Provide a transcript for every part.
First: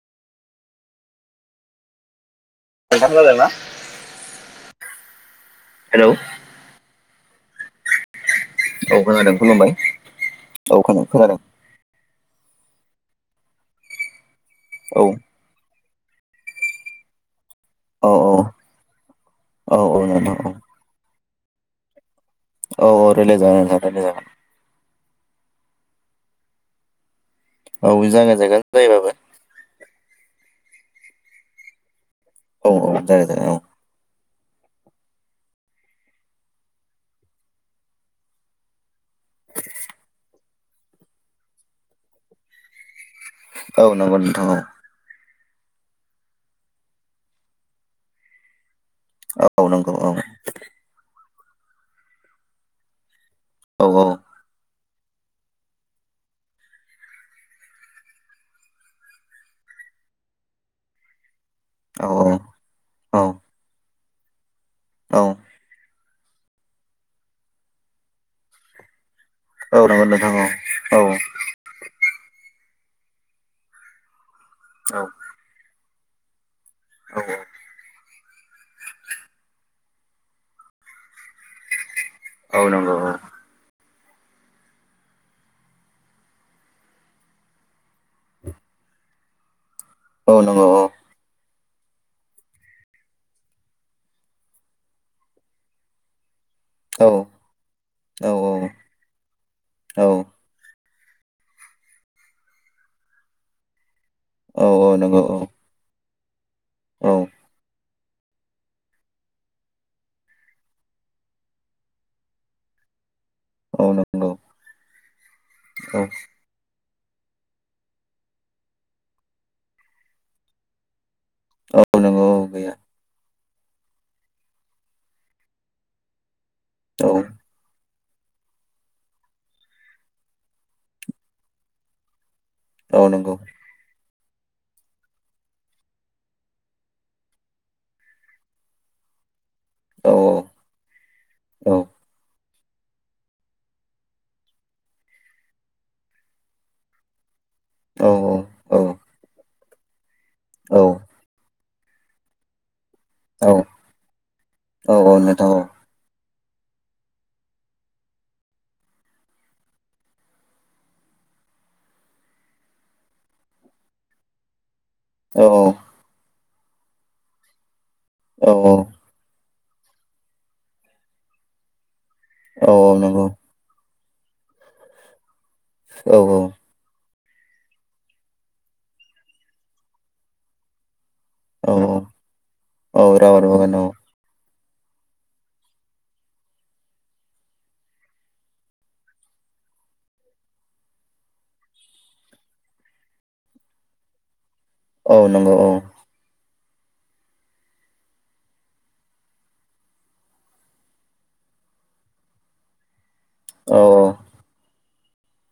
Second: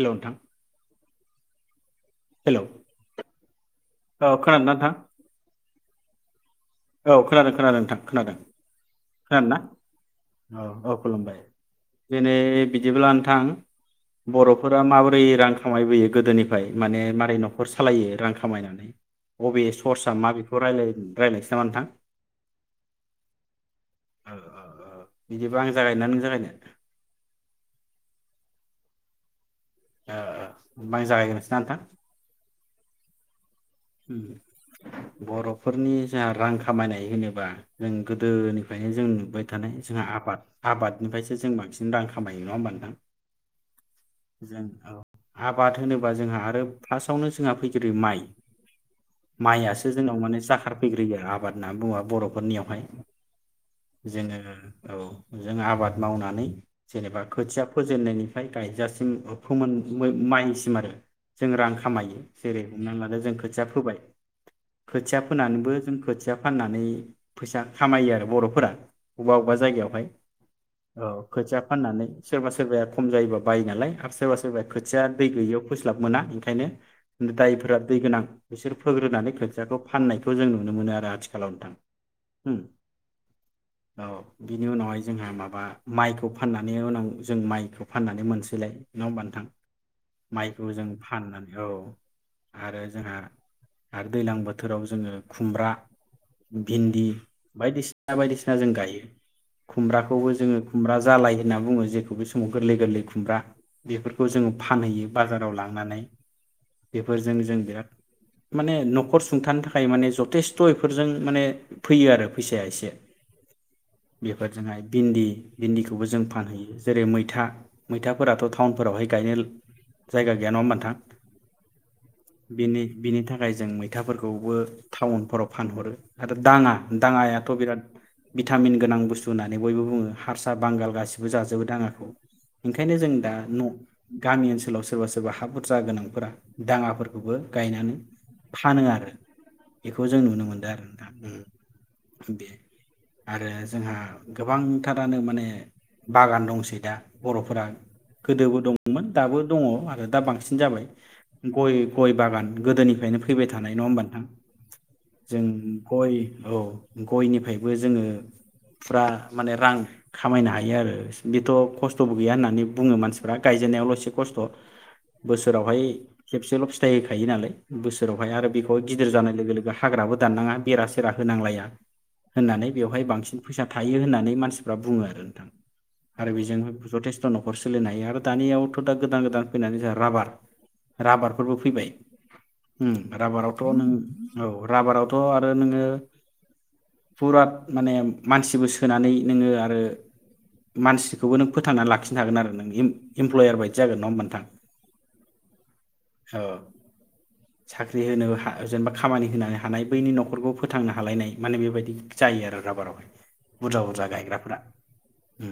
हेल' नोंथां। हेल' औ नोंथां खोनादोंना? खोनादों ना नोंथां? हेलौ औ खोनादों खोनादों नोंथां खोनादों। औ खोनादों खुलुमबाय औ खोनादों खोनादों। दिनै बिदिब्ला नोंथां बर'फोरा औ माबोरै रां खमायबोयो गोदोनिफ्राय माने मारै दं न'खर औ सालायो रां खामायो अबे औ औ सर्सआ मा नोंथां औ बेखौ रायलायनि। रायलायसै। औ आं नोंथां। औ औ रायलाय जागोन नोंथां रायलाय जागोन। ओ ओ ओ बिदिबा आं जागायनो ना नों जागायनो? औ जागाय जागोन जायोबाबो। ओ ओमबा आं जागायगोरनोसै ना नोंथां? औ औ जागाय जागाय औ। उम बर'फोरनि जोंहा रां खामायनाय होनोबा जों गोदोनिफ्रायनो जों नुबाय थानाय जोंहा आबाद आबादनिफ्रायसो जों बांसिन रां खामायो नङा होमबा नोंथां? औ नंगौ नोंथां औ। आबाद होनोबा जोंहा आरो फार्स्टआवनो जोंहा फैग्रोयो माइ। औ माइयासो नंगौ औ जोंनाव माने जाखारफैग्रोयो आबाद होनना बुङो बर'फोरनियावहाय। औ जोङो औ जों आबाद मावनानै जेनेबा खोथिया फोजेननायनिफ्राय गायजासिम फोन माइसिम आरो जों रां औ खामायो जेरै हमनानै लाानो जोंखौ औ दुबाइ खोथिया औ फोनानैबो जों खोथिया फैसा फाननानै फैसा खामायो आरो बर'फोरा अबेबा अबेबा जायगायावहाय औ खोथिया फाननानै सोरबा सोरबाया खम जायोबा बायो नालाय सोरबा सोरबा खोथिया दै गैययाव फोस्लाब मोना ओंखायनो दायफोरा दै गोनां बिसोर फोग्रोनानै खोथियाखौ फाननायखौ जों नुनो मोनो आरो आथिखालाव नोंथां उम औ नंगौ औ औ बिनि उनावहाय जोंहा माबा माइखौ फाननानै उनाव जों माइखौ फाननानै मोनसैलाय नङा होनबा नोंथां औ औ माइखौ नंगौ जों फाननानै औ आरो जोंहा आरो दैलां बोथोराव जोङो खुमब्रा भिन्दि औ बायदिसिना औ बायदिसिना जों गायो औ खुमब्राखौबो जोङो खुमब्रा जालाय होनना बुङो जेखौ बे समाव गोरलै गोरलै खुमब्रा बेफोरखौ जोङो औ फानहैयो नंगौ बाजाराव लांनानै औ बेफोरजों जों बिराद माने न'खर सुंथानो थाखाय माने जथेस्थ' बेफोरजों माने फैयो आरो फैसाया एसे औ नंगौ बेफोरजोंहाय भिन्दि औ भिन्दिखौबो जों फानहैयो जेरै मैथा मैथाफोराथ' टाउनफोरावहाय गायनो जायगा गैया नङा होमबा नोंथां औ नंगौ औ गैया बिनि बिनि थाखाय जों मैथाफोरखौबो टाउनफोराव फानहरो आ दाङा औ दाङायाथ' बिराद भिटामिन गोनां बुस्थु होननानै बयबो बुङो हारसा बांगाल गासिबो जाजोबोदाङाखौ ओंखायनो औ जों दा नंगौ न' गामि ओनसोलाव सोरबा सोरबा हा बुरजा गोनांफोरा दाङाफोरखौबो गायनानै फानो आरो बेखौ औ जों नुनो मोनदों आरो नोंथां औ उम बे आरो जोंहा गोबांथारानो माने बागान दंसै दा बर' फोरा गोदोबो औ औ दंमोन दाबो दङ' आरो दा बांसिन जाबाय औ गय गय बागान गोदोनि फ्रायनो फैबाय औ थानाय नङा होमबा नोंथां औ औ जों नोंथां औ गय औ गयनिफ्रायबो जोङो फुरा माने रां खामायनो हायो आरो बेथ' खस्थ'बो गैया होननानै बुङो मानसिफ्रा गायजेननायावल' एसे खस्थ' औ बोसोरावहाय खेबसेल' फिथाइ थायो नालाय। बोसोरावहाय आरो औ बेखौहाय गिदिर जानाय लोगो लोग हाग्राबो दाननाङा बेरा सेरा होनांलाया। होननानै औ बेवहाय नंगौ बांसिन फैसा था हायो होननानै मानसिफ्रा बुङो आरो नोंथां। औ आरो बेजोंनो जथेस थ' न'खर सोलिनो हायो आरो दानियावथ' दा गोदान गोदान फैनानै जोंहा राबार राबारफोरबो औ फैबाय। ओम औ राबार राबारावथ' बागान औ नों औ राबारावथ' आरो नोङो फुरात माने मानसिबो सोनानै नोङो आरो मानसिखौबो नों फोथांनानै लाखिनो हागोन आरो नों इमप्लयार बायदि जागोन नङा होमबा नोंथां। औ नंगौ औ। ओ। साख्रि होनो हा-जेनेबा खामानि होनो हानाय बैनि न'खरखौ फोथांनो हालायनाय माने बेबायदि जायो आरो राबाराव। बुरजा औ बुरजा गायग्राफ्रा। उम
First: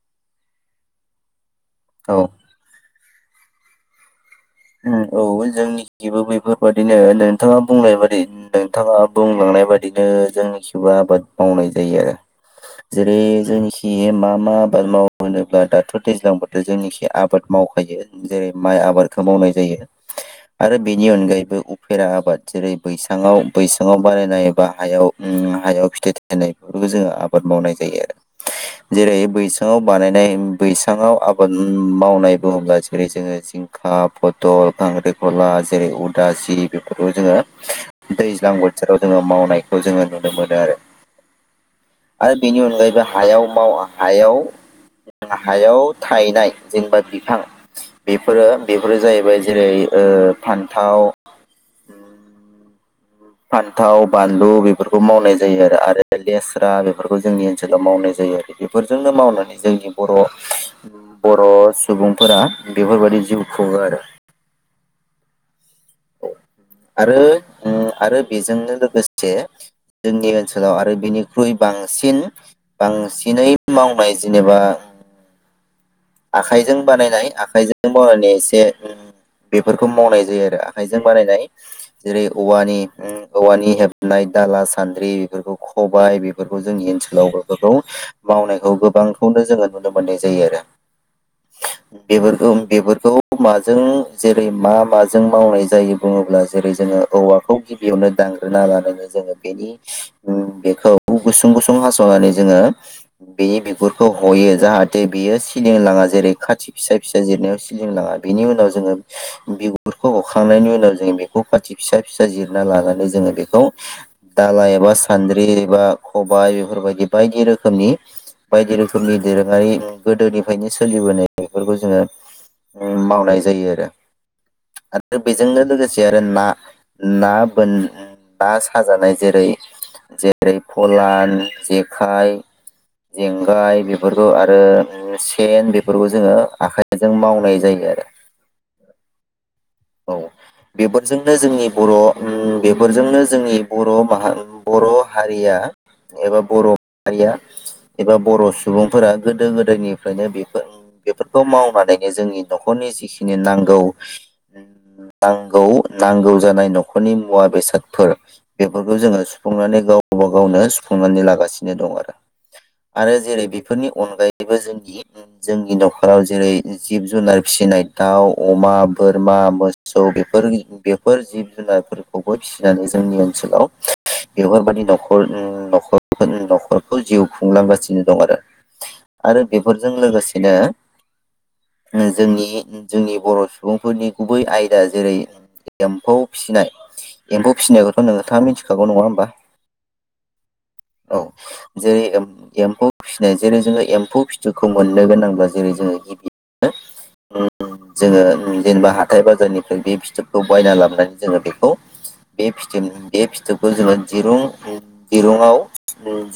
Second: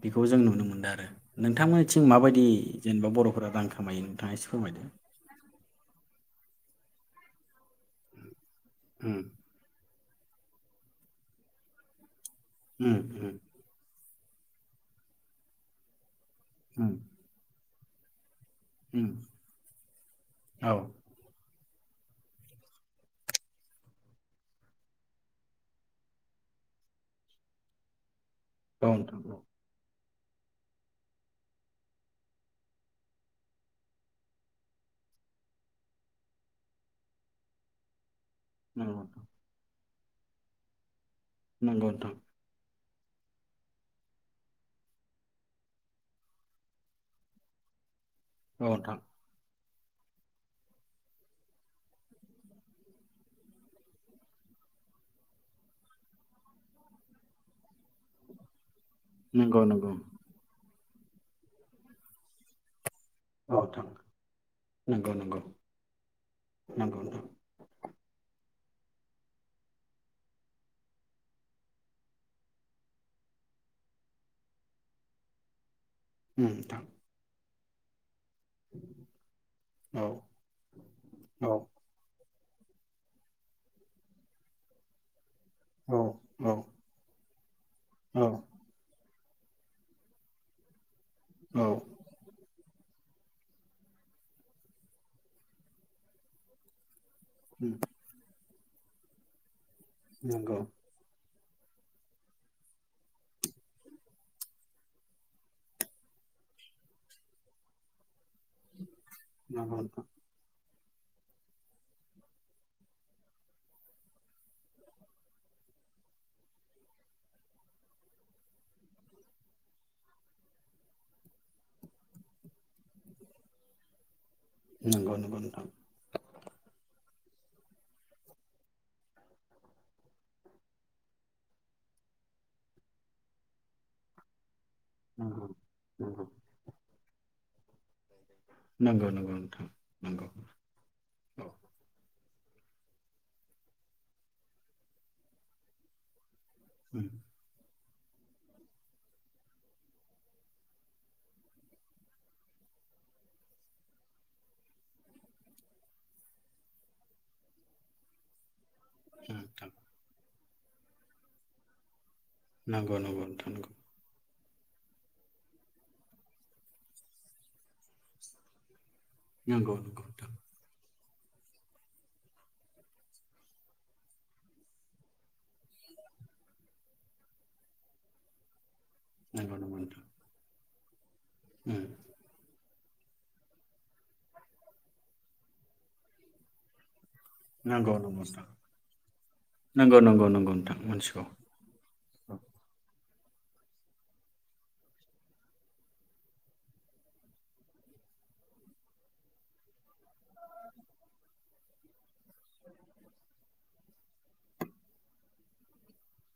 बेखौ जों नुनो मोनदो आरो। नोंथांमोनिथिं माबायदि जेनेबा बर'फोरा रां खामायो नोंथाङा एस ओम औ जोंनिखिबो बैफोरबाददिनो नोंथाङा बुंलायबादि। नोंथाङा उम बुंलांनाय बायदिनो जोंनिखिबो आबाद मावनाय जायो आरो। उम जेरै जोंनिखि बे मा मा आबाद माव होनोब्ला दाथ' दैज्लां बोथोर उम जोंनिखि आबाद माव बायो जेरै माइ आबाद उम उम खो मावनाय जायो औ आरो बेनि अनगायैबो। फेरा आबाद जेरै बैसाङाव बैसाङाव बानायनाय बा हायाव हायाव फिथाइ थनाय बेफोरखौ जोङो आबाद मावनाय जायो आरो। जेरै नोंथां औ बैसाङाव बानायनाय बैसाङाव आबाद मावनाय बुङोब्ला जेरै जोङो खा फथल खांख्रिखला जेरै उदासि बेफोरखौ जोङो। दैज्लां नंगौ बोथोराव जोङो नोंथां मावनाय। जोङो नुनो मोनो आरो। नंगौ नोंथां आरो बिनि अनगायबो। हायाव माव हायाव हायाव थायनाय जेनेबा बिफां बेफोरो। औ बेफोरो नोंथां जाहैबाय। जेरै ओ फान्थाव फान्थाव बानलु बेफोरखौ मावनाय जायो आरो आरो लेस्रा बेफोरखौ जोंनि ओनसोलाव ओनसोलाव मावनाय जायो आरो बेफोरजोंनो मावनानै नंगौ नंगौ जोंनि बर' बर' सुबुंफोरा बेफोरबायाददि जिउ औ खुङो नोंथां आरो। नंगौ नंगौ नंगौ आरो नोंथां उम आरो बेजोंनो लोगोसे जोंनि ओनसोलाव आरो बिनिख्रुइ बांसिन बांसिनै मावनाय जेनेबा उम आखाइजों नोंथां बानायनाय आखाइजों। [unintelligible] लोगोसे बेफोरखौ औ मावनाय जायो आरो आखाइजों बानायनाय औ जेरै औवानि औवानि हेबनाय दाला सान्द्रि। बेफोरखौ औ खबायाइ औ बेफोरखौ जोंनि ओनसोलावबो। फोर औ मावनायखौ गोबां बेखौनो जोङो नुनो मोन्नाय जायो आरो औ बेफोरखौ बेफोरखौ माजों जेरै मा माजों मावनाय जायो बुङोब्ला जेरै जोङो औवाखौ उम गिबियावनो दा [unintelligible] जोङो बेनि उम नंगौ। बेखौ गुसुं गुसुं हास‌'नानै जोङो बेनि बिगुरखौ हयो जाहाथे बियो। सिलिंनो लाङा जेरै खाथि फिसा फिसा जिरनायाव सिलिं लाङा बेनि उनाव जोङो। नंगौ नोंथां बिगुरखौ हखांनायनि उनाव। बेखौ खाथि फिसा फिसा जिरना लानानै जोंङो बेखौ दालाइ एबा सान्द्रि एबा खबाय बेफोरबायदि बायदि रोखोमनि बायदि रोखोमनि दोरोंआरि ओंखायनो सोलिबोनाय बेफोरखौ जोङो मावनाय जायो आरो। नंगौ आरो नंगौ बेजोंनो नोंथां लोगोसे आरो ना ना बोन ना साजानाय जेरै जेरै फलान जेखाइ जेंगाय बेफोरखौ आरो [inaudible] फेन बेफोरखौ नंगौ जोङो आखायजों माव जायो आरो नंगौ नंगौ नोंथां। औ नंगौ बेफोरजोंनो औ जोंनि बर' बेफोरजोंनो जोंनि बर' माहा बर' हारिया एबा उम बर'हारिया एबा बर' सुबुंफोरा गोदो गोदायनिफ्रायनो बेफोर बेफोरखौ मावनानैनो जोंनि न'खरनि जिखिनि नांगौ नांगौ नांगौ जानाय न'खरनि मुवा बेसादफोर बेफोरखौ जोङो नोंथां सुफुंनानै गावबा गाव गावनो सुफुंनानै लागासिनो दं आरो नंगौ आरो नंगौ जेरै नोंथां बेफोरनि अनगायै जोंनि न'खराव जेरै जिब जुनार फिसिनाय दाउ अमा बोर बोरमा नंगौ नंगौ मोसौ नोंथां बेफोरो फोर जिब जुनारफोरखौबो फिसिनानै जोंनि ओनसोलाव बेफोरबायादि न'खर नख- न'खरखौ जिउ खुंलांगासिनो दं आरो आरो नंगौ नंगौ बेफोरजों नोंथां लोगोसेनो उम जोंनि जोंनि बर' सुबुं फोरनि गुबै आयदा जेरै एम्फौ फिसिनाय एम्फौ नंगौ फिसिनायखौथ' नंगौ नोंथाङा नोंथां मिथिखागौ नङा होमबा नंगौ नंगौ नंगौ नोंथां औ मोनथिगौ जेरै एम्फौ फिसिनाय जेरै जोङो एम्फौ फिथुखौ मोननो गोनांब्ला जेरै जोङो गिबियावनो उम जोङो जेनेबा हाथाय बाजारनिफ्राय बे फिथोबखौ बायना लाबोनानै जोङो बेखौ बे फिथोब बे फिथोबखौ जोङो दिरुं दिरुङाव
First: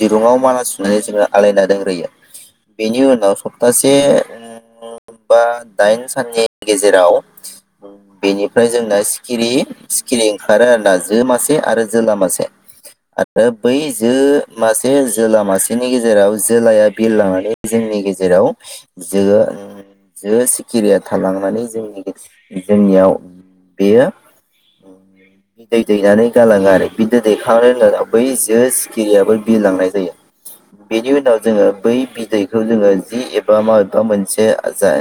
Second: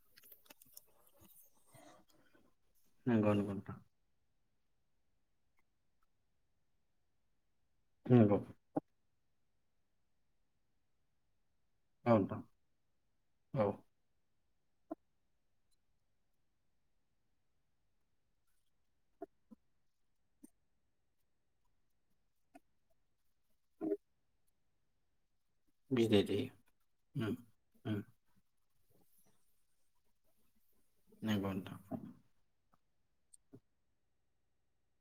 दिरुङाव माला सुनानै जोङो आलायना दोनग्रोयो बेनि नंगौ उनाव नंगौ नोंथां सप्तासे [unintelligible] बा दाइन साननि गेजेराव नंगौ बेनिफ्राय जोंना सिखिरि सिखिरि ओंखारो आरो ना जो मासे [unintelligible] [unintelligible] आरो औ जोला नोंथां मासे आरो औ बै जो मासे जोला मासेनि गेजेराव जोलाया बिरलांनानै जोंनि गेजेराव जो जो सिखिरिया थालांनानै जोंनि [unintelligible] जोंनियाव बेयो [unintelligible] बिदै दैनानै गाङो आरो बिदै उम दैखांनायनि उम उनाव बै जो केिरियाबो बिर लांनाय जायो। बेनि उनाव नंगौ जोङो नोंथां बै बिदैखौ जोङो जि एबा माबेबा मोनसे ओ जाय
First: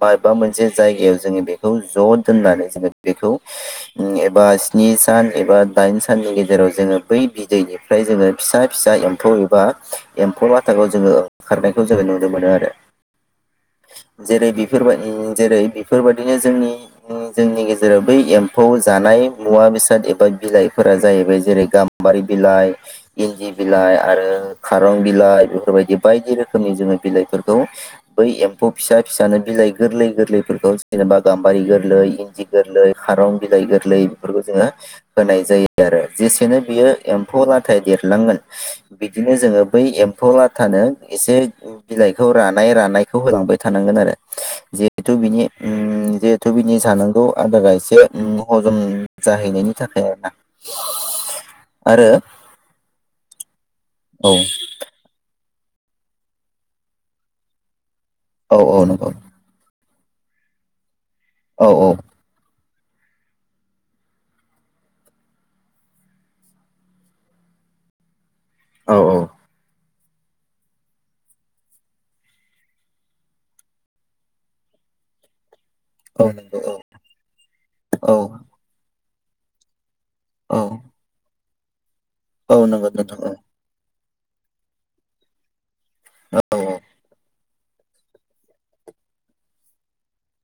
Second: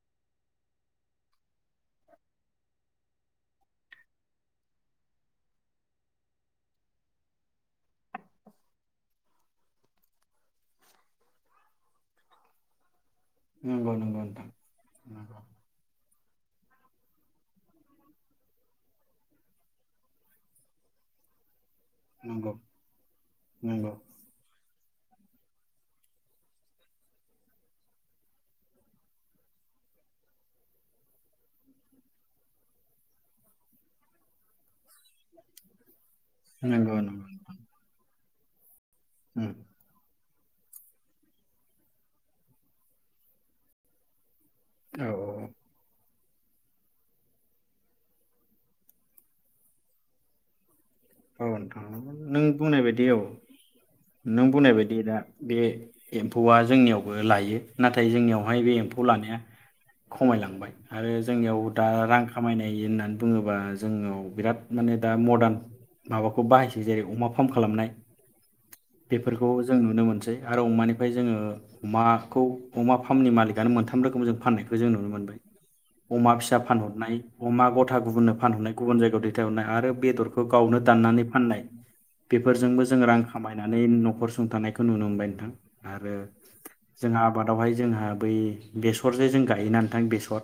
माबेबा मोनसे जायगायाव जोंनि बेखौ ज' दोननानै जोङो बेखौ एबा स्नि सान एबा दाइन साननि गेजेराव जोङो बै बिदैनिफ्राय जोङो फिसा फिसा एम्फौ एबा एम्फौ बाथाखौ जोङो ओंखारनायखौ जोङो नुनो मोनो आरो नंगौ नंगौ नोंथां जेरै बेफोरबा नंगौ जेरै बेफोरबायदि [unintelligible] जोंनि जोंनि गेजेराव बै एम्फौ जानाय मुवा बेसाद एबा बिलाइफोरा जाहैबाय जेरै गाम बारि नंगौ बिलाइ इन्दि बिलाइ नंगौ आरो खारं बिलाइ बेफोरबायदि बायदि रोखोमनि जोङो बिलाइफोरखौ बै एम्फौ फिसा फिसानो बिलाइ गोरलै गोरलैफोरखौ जेनेबा गाम्बारि गोरलै इन्दि गोरलै खारं बिलाइ गोरलै बेफोरखौ जोङो होनाय जायो आरो जेसेनो बियो नंगौ नंगौ एम्फौ लाथाय देरलांगोन बिदिनो उम जोङो बै एम फौ लाथानो एसे बिलाइखौ रानाय रानायखौ होलांबाय थानांगोन आरो औ जिहेतु बिनि उम जिहेथु बिनि जानांगौ आदारा एसे हजम जाहैनायनि थाखाय आर ना औ ओनथां नों बुंनाय बायदि औ नों बुंनाय बायदि दा बे एम्फौआ जोंनियावबो लायो नाथाय आरो औ जोंनियावहाय बे औ एम्फौ नंगौ लानाया खमायलांबाय आरो जोंनियाव औ दा रां खामायनाय होननानै बुङोबा जोंनाव बिराद माने दा मदार्न माबाखौ बाहायसै जेरै अमा फार्म खालामनाय औ बेफोरखौ जों नुनो मोन [unintelligible] आरो अमानिफ्राय जोङो अमाखौ अमा फार्मनि मालिकनो मोनथाम रोखोम जों फाननायखौ जों नुनो मोनदों औ अमा फिसा नंगौ फानहरनाय अमा गथा औ औ गुबुननो फानहरनाय गुबुन जायगायाव दैथाय हर बेदरखौ गावनो नानै फाननाय औ बेफोरजोंबो नंगौ जों नोंथां रां औ खामायनानै न' नख'र सुंथानायखौ नुनो मोनबाय नोंथां आरो औ जों आबाद आवहाय जोंहा बै बेसरजे जों गायोना नोथां बेसर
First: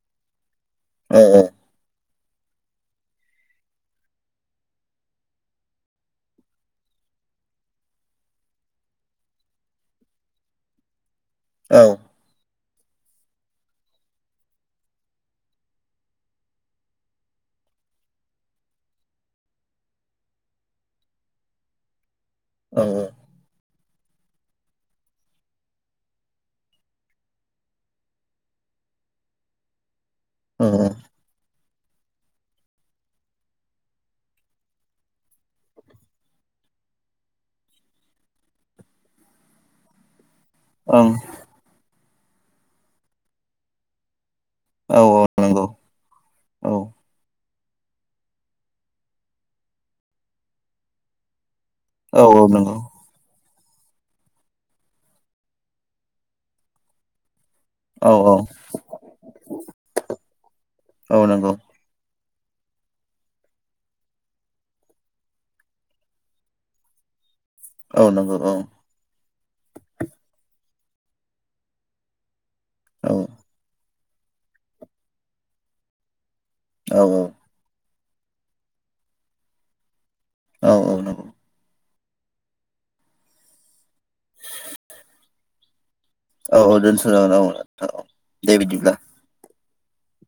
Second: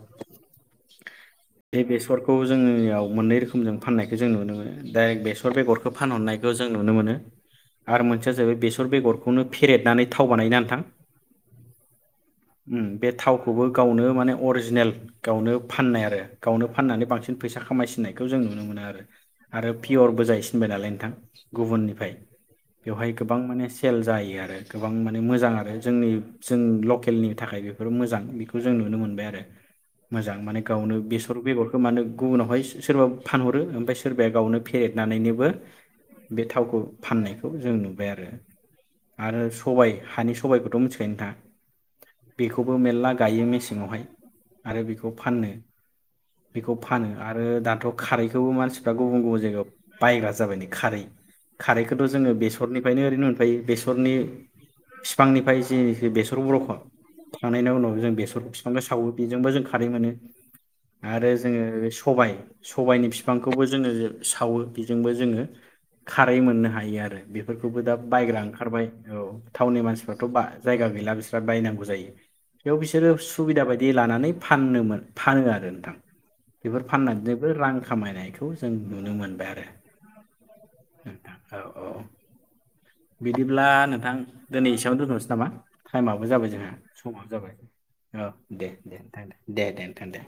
औ औ [inaudible] बे बेसर खौ जोंनियाव मोननै रोखोमजों फाननायखौ जों नुनो मोनो दा बेस बेसर बेगरखौ फानहरनायखौ जों नुनो मोनो आरो मोनसेया जाहैबाय बेसर बेगरखौनो फेरेदनानै थाव बानायो ना नोंथां। औ ओम बे थावखौबो गावनो माने अरिजिनेल गावनो फाननायआरो गावनो फाननानै बांसिन फैसा खामायसिननायखौ जों नुनो मोनो आरो आरो पियर बो जाहैसिनबाय नालाय नोंथां गुबुननिफ्राय। बेवहाय गोबां माने सेल जायो आरो गोबां माने मोजां आरो जोंनि जोंनि लकेलनि थाखाय बेफोर मोजां बेखौ जों नुनो मोनबाय आरो। मोजां माने गावनो बेसर बेगर गोमानो गुबुनावहाय सोरबा फानहरो ओमफ्राय सोरबाया गावनो फे [unintelligible] बे थावखौ फाननायखौ जों नुबायआरो आरो सबाय हानि सबायखौथ' मिथिखायो औ औ नोंथाङा? बेखौबो मेरला गायो मेसें आवहाय। आरो औ बेखौ औ फाननो नंगौ औ बेखौ फानो आरो दाथ' खारैखौबो मानसिफ्रा गुबुन गुबुन जायगायाव बायग्रा जाबाय ना खारै। खारैखौथ' जोङो नंगौ बेसरनिफ्रायनो ओरैनो ओमफाय बेसरनि बिफांनिफ्राय जि बेसर [unintelligible] ' थांनायनि उनाव औ जों बेसर बिफांखौ सावो। बेजोंबो जों खारै मोनो औ आरो नंगौ जोङो सबाय सबायनि फिफांखौबो जोङो सावो। बेजोंबो जोङो खारै मोननो हायोआरो। बेफोरखौबो दा औ नंगौ बायग्रा औ ओंखारबाय औ। टाउननि मानसिफ्राथ' बा जायगा गैला बिस्रा बायनांगौ जायो बेयाव बिसोरो औ सुबिदा बायदि लानानै फाननो मो फानो आरो नोंथां। बेफोर औ फाननानैबो रां खामायनायखौ जों नुनो मोनबाय आरो। औ नंगौ औ औ बिदिब्ला नोंथां दिनै एसेयावनो दोन्थ'सै नामा? टाइमाबो जाबाय औ जोंहा औ दोनथ' समा जाबाय जागोन औ दे बिदिब्ला दे नोंथां दे। दे नोंथां दे।